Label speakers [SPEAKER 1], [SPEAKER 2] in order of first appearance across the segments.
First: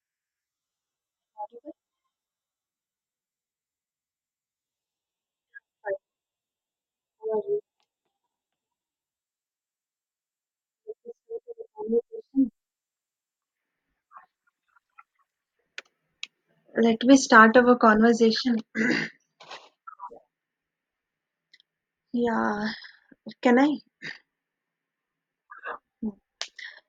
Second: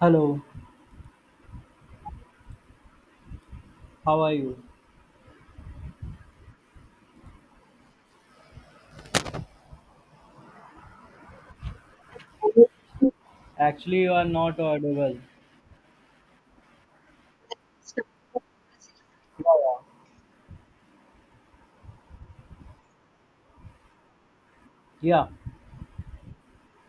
[SPEAKER 1] Hello, how are you? Actually, you are not audible.
[SPEAKER 2] Let me start our conversation.
[SPEAKER 1] Yeah.
[SPEAKER 2] Yeah, can I?
[SPEAKER 1] Yeah,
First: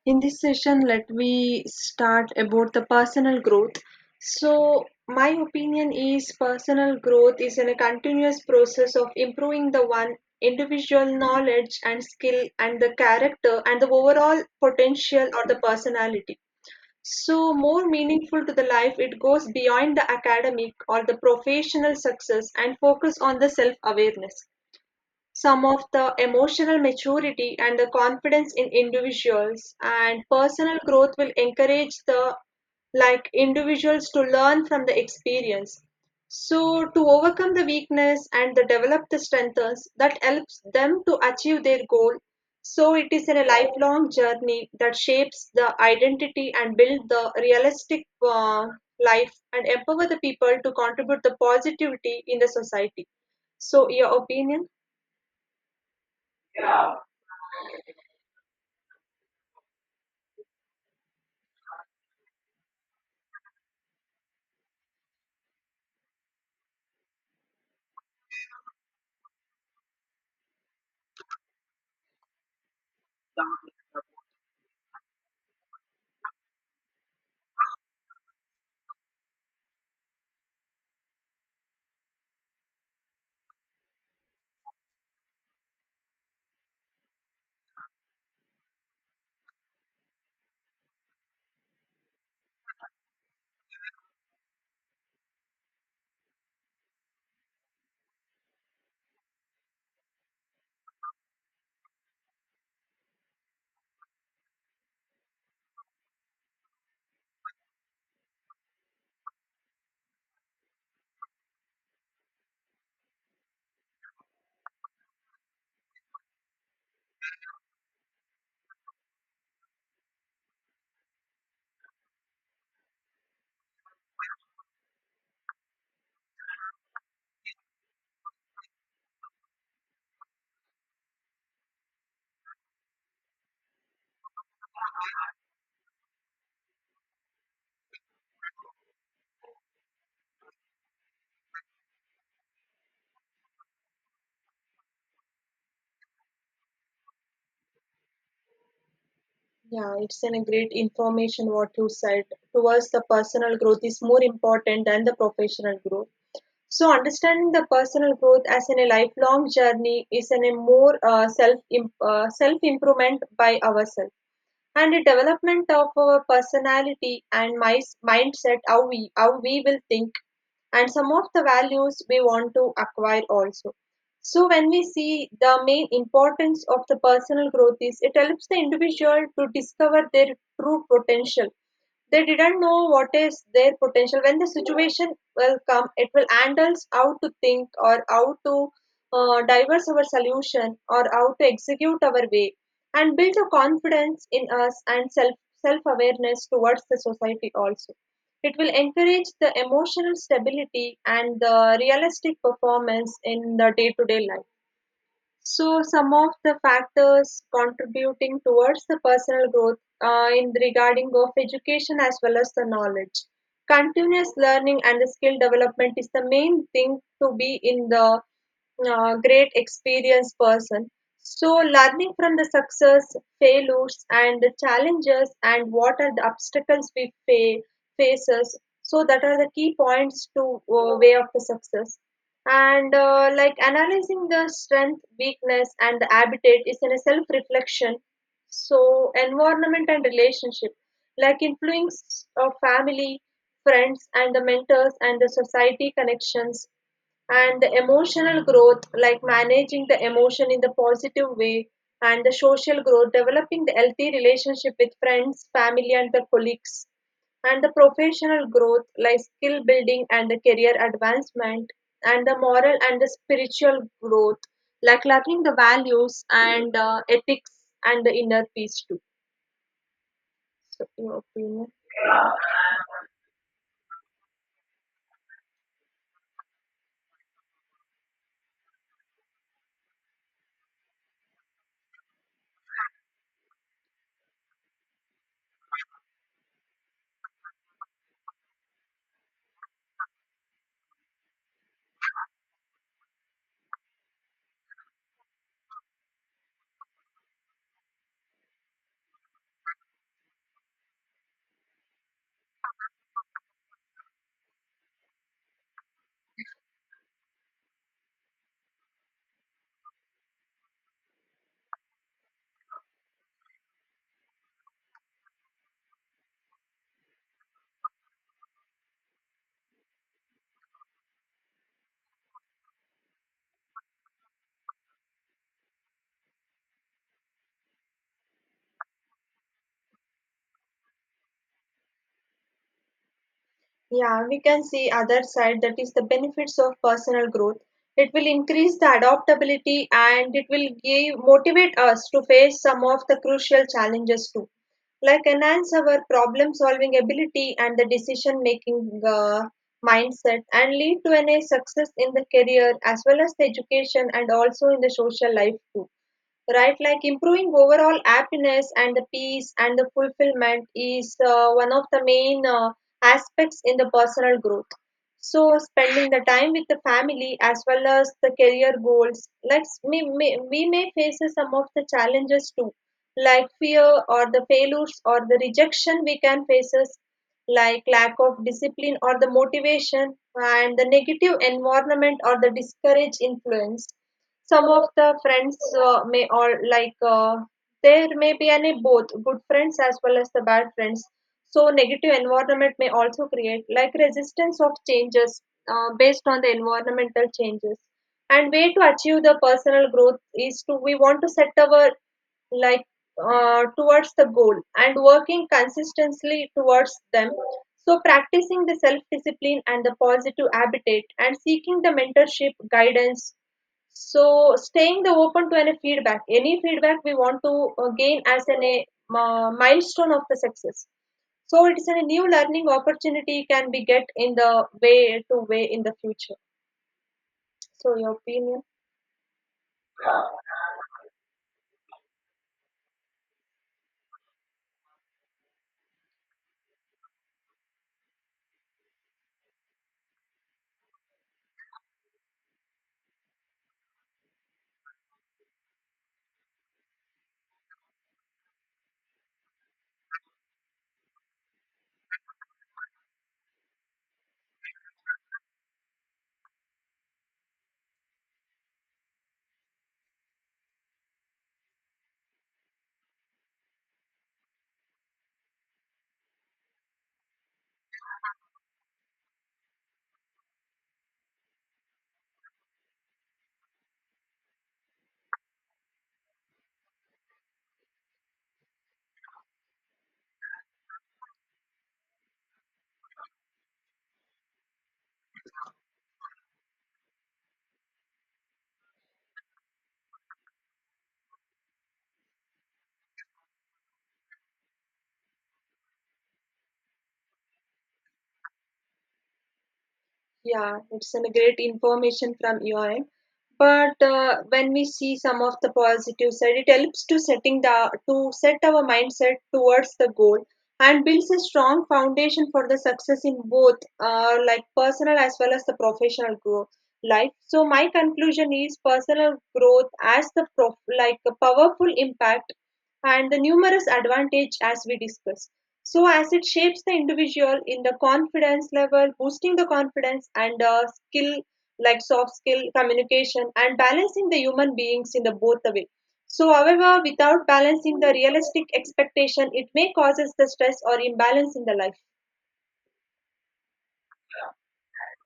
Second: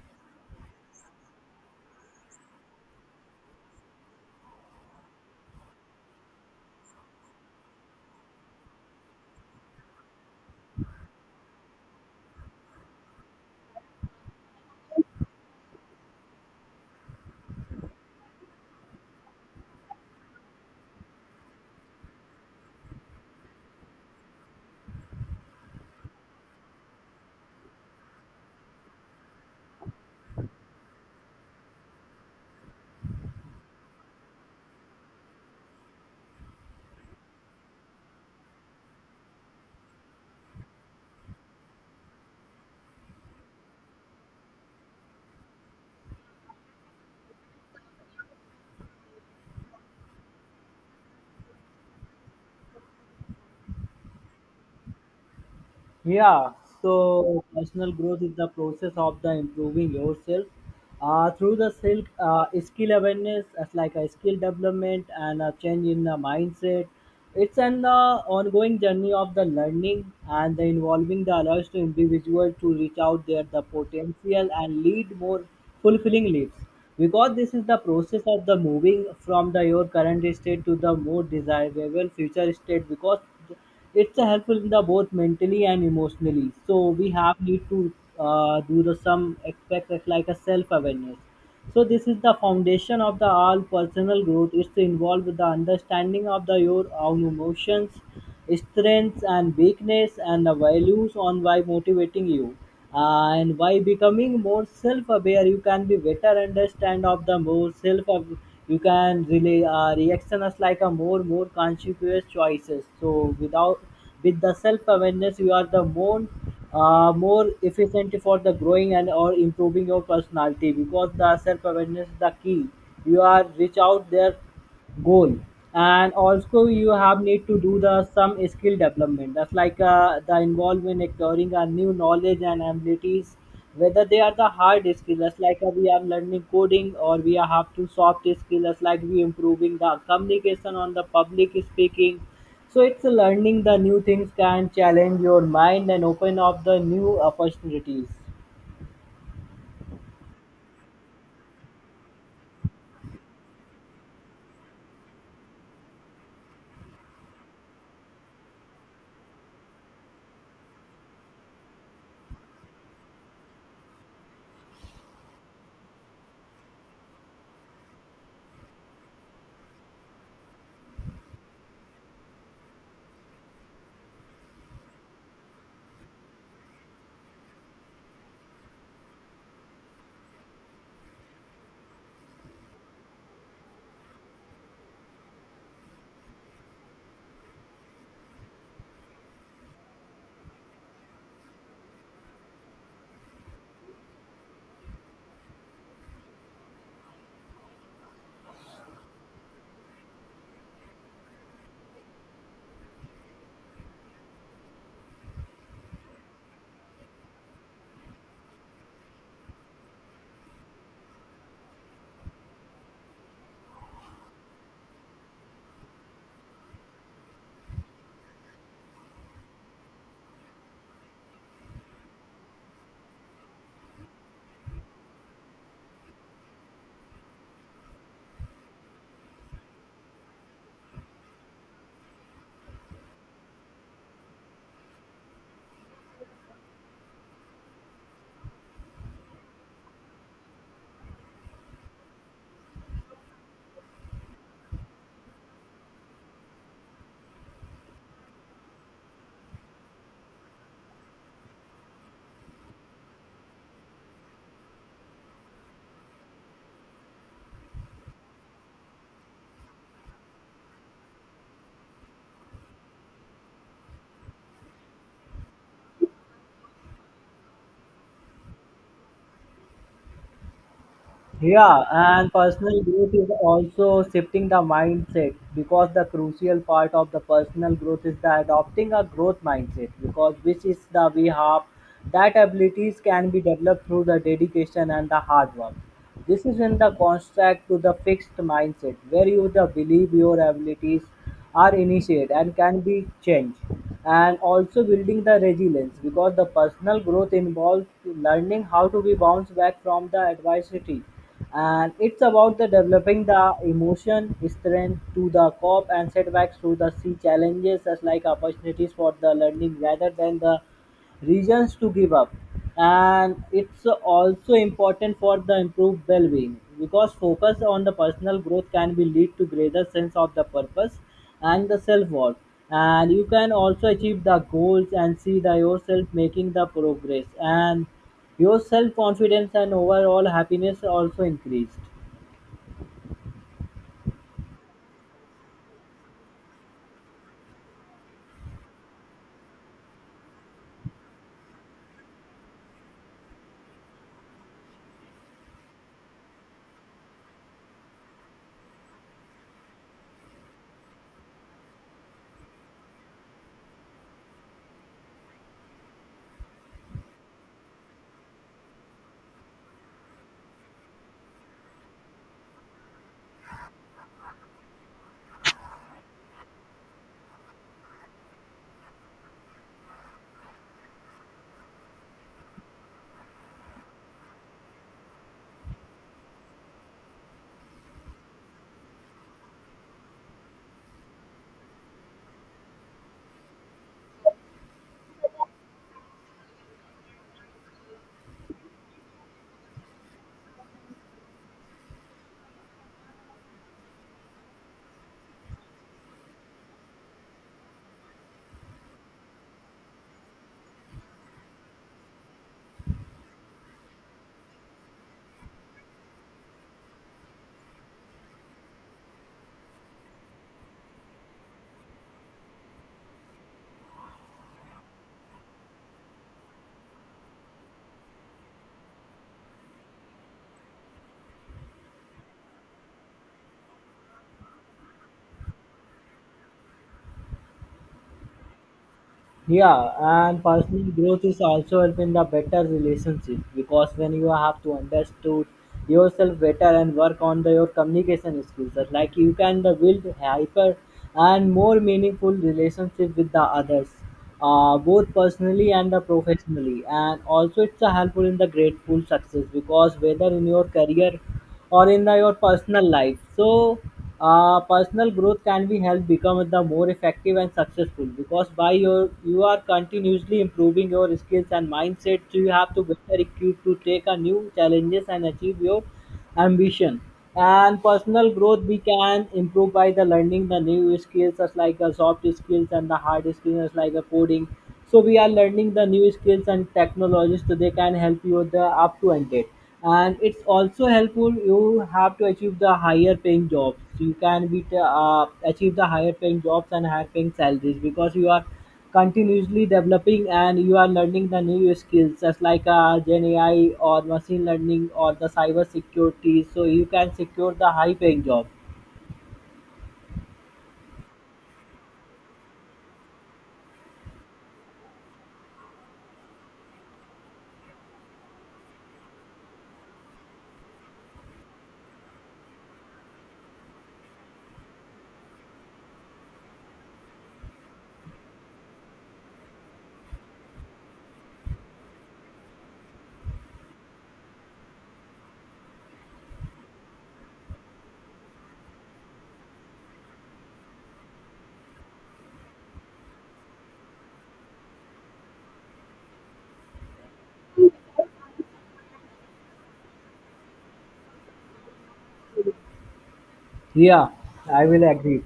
[SPEAKER 2] In this session, let me start about the personal growth. So, my opinion is personal growth is in a continuous process of improving the one individual knowledge and skill and the character and the overall potential or the personality. So more meaningful to the life, it goes beyond the academic or the professional success and focus on the self-awareness, some of the emotional maturity and the confidence in individuals, and personal growth will encourage the like individuals to learn from the experience, so to overcome the weakness and the develop the strengths that helps them to achieve their goal. So it is a lifelong journey that shapes the identity and build the realistic life and empower the people to contribute the positivity in the society. So your opinion?
[SPEAKER 1] Yeah, so personal growth is the process of the improving yourself through the skill, skill awareness, as like a skill development and a change in the mindset. It's an ongoing journey of the learning and the involving the allows to individual to reach out their the potential and lead more fulfilling lives. Because this is the process of the moving from the your current state to the more desirable future state. Because it's a helpful in the both mentally and emotionally. So we have need to do the some aspect of like a self awareness. So this is the foundation of the all personal growth. It's involved with the understanding of the your own emotions, strengths and weakness, and the values on why motivating you, and by becoming more self-aware you can be better understand of the more self. You can relay reaction as like a more conscious choices, so without with the self-awareness you are the more more efficient for the growing and or improving your personality, because the self-awareness is the key you are reach out there goal. And also you have need to do the some skill development, that's like the involvement in acquiring a new knowledge and abilities, whether they are the hard skills, that's like we are learning coding, or we are have to soft skills, that's like we improving the communication on the public speaking. So it's a learning the new things can challenge your mind and open up the new opportunities.
[SPEAKER 2] Yeah, it's an a great information what you said towards the personal growth is more important than the professional growth. So understanding the personal growth as in a lifelong journey is in a more self improvement by ourselves and the development of our personality and mindset, how we will think, and some of the values we want to acquire also. So when we see the main importance of the personal growth is it helps the individual to discover their true potential. They didn't know what is their potential. When the situation will come, it will handles how to think or how to diverse our solution or how to execute our way and build a confidence in us and self awareness towards the society also. It will encourage the emotional stability and the realistic performance in the day to day life. So, some of the factors contributing towards the personal growth, in regarding of education as well as the knowledge. Continuous learning and the skill development is the main thing to be in the great experienced person. So, learning from the success, failures, and the challenges, and what are the obstacles faces. So, that are the key points to way of the success, and like analyzing the strength weakness and the habitat is in a self reflection. So environment and relationship, like influence of family, friends and the mentors and the society connections, and the emotional growth like managing the emotion in the positive way, and the social growth developing the healthy relationship with friends, family, and the colleagues, and the professional growth, like skill building and the career advancement, and the moral and the spiritual growth, like learning the values and ethics and the inner peace too. So, your opinion?
[SPEAKER 1] Yeah, and personal growth is also shifting the mindset, because the crucial part of the personal growth is the adopting a growth mindset, because which is the we have that abilities can be developed through the dedication and the hard work. This is in the contrast to the fixed mindset where you the believe your abilities are initiated and can be changed, and also building the resilience because the personal growth involves learning how to be bounced back from the adversity, and it's about the developing the emotion strength to the cope and setbacks to the see challenges as like opportunities for the learning rather than the reasons to give up. And it's also important for the improved well-being, because focus on the personal growth can be lead to greater sense of the purpose and the self-worth, and you can also achieve the goals and see the yourself making the progress, and your self-confidence and overall happiness also increased.
[SPEAKER 2] Yeah, we can see other side that is the benefits of personal growth. It will increase the adaptability and it will give motivate us to face some of the crucial challenges too, like enhance our problem solving ability and the decision making mindset, and lead to any success in the career as well as the education and also in the social life too, right? Like improving overall happiness and the peace and the fulfillment is one of the main aspects in the personal growth. So spending the time with the family as well as the career goals, like we may face some of the challenges too, like fear or the failures or the rejection we can faces, like lack of discipline or the motivation and the negative environment or the discourage influence. Some of the friends may all like there may be any both good friends as well as the bad friends. So negative environment may also create like resistance of changes based on the environmental changes. And way to achieve the personal growth is to we want to set our like, towards the goal and working consistently towards them, so practicing the self discipline and the positive habitat and seeking the mentorship guidance. So staying the open to any feedback we want to gain as an a milestone of the success. So it is a new learning opportunity can be get in the way to way in the future. So your opinion?
[SPEAKER 1] Yeah, and personal growth is also helping the better relationship, because when you have to understood yourself better and work on the, your communication skills, that like you can the build hyper and more meaningful relationship with the others, both personally and the professionally. And also it's a helpful in the grateful success, because whether in your career or in the, your personal life. So, personal growth can be helped become the more effective and successful, because by your you are continuously improving your skills and mindset. So you have to better equipped to take a new challenges and achieve your ambition. And personal growth we can improve by the learning the new skills as like the soft skills and the hard skills as like the coding. So we are learning the new skills and technologies, so they can help you the up to end date. And it's also helpful you have to achieve the higher paying jobs, you can be achieve the higher paying jobs and higher paying salaries, because you are continuously developing and you are learning the new skills, just like gen AI or machine learning or the cyber security, so you can secure the high paying job.
[SPEAKER 2] Yeah, it's a great information from your end. But when we see some of the positive side, it helps to set our mindset towards the goal and builds a strong foundation for the success in both like personal as well as the professional growth life. So my conclusion is personal growth as like a powerful impact and the numerous advantage as we discussed. So, as it shapes the individual in the confidence level, boosting the confidence and skill like soft skill, communication, and balancing the human beings in the both the way. So, however, without balancing the realistic expectation, it may causes the stress or imbalance in the life.
[SPEAKER 1] Yeah, I will agree.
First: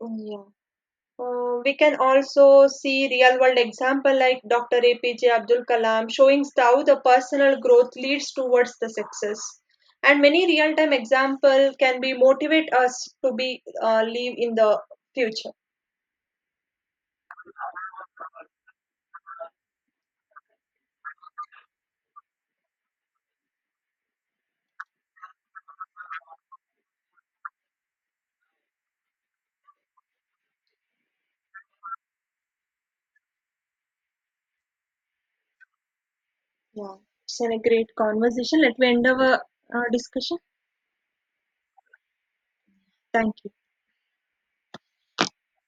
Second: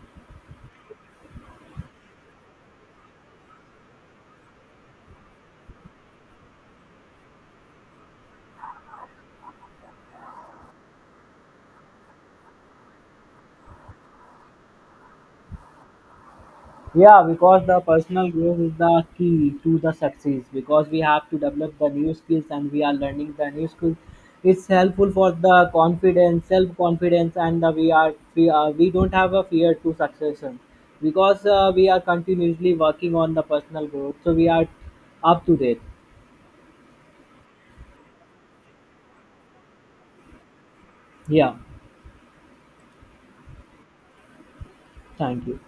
[SPEAKER 2] Yeah. We can also see real world example like Dr. APJ Abdul Kalam showing how the personal growth leads towards the success. And many real time example can be motivate us to be live in the future.
[SPEAKER 1] Yeah, because the personal growth is the key to the success, because we have to develop the new skills and we are learning the new skills. It's helpful for the confidence, self confidence, and the we are we, are, we don't have a fear to succession, because we are continuously working on the personal growth, so we are up to date.
[SPEAKER 2] Yeah, it's been a great conversation. Let me end our discussion.
[SPEAKER 1] Yeah,
[SPEAKER 2] Thank you.
[SPEAKER 1] thank you.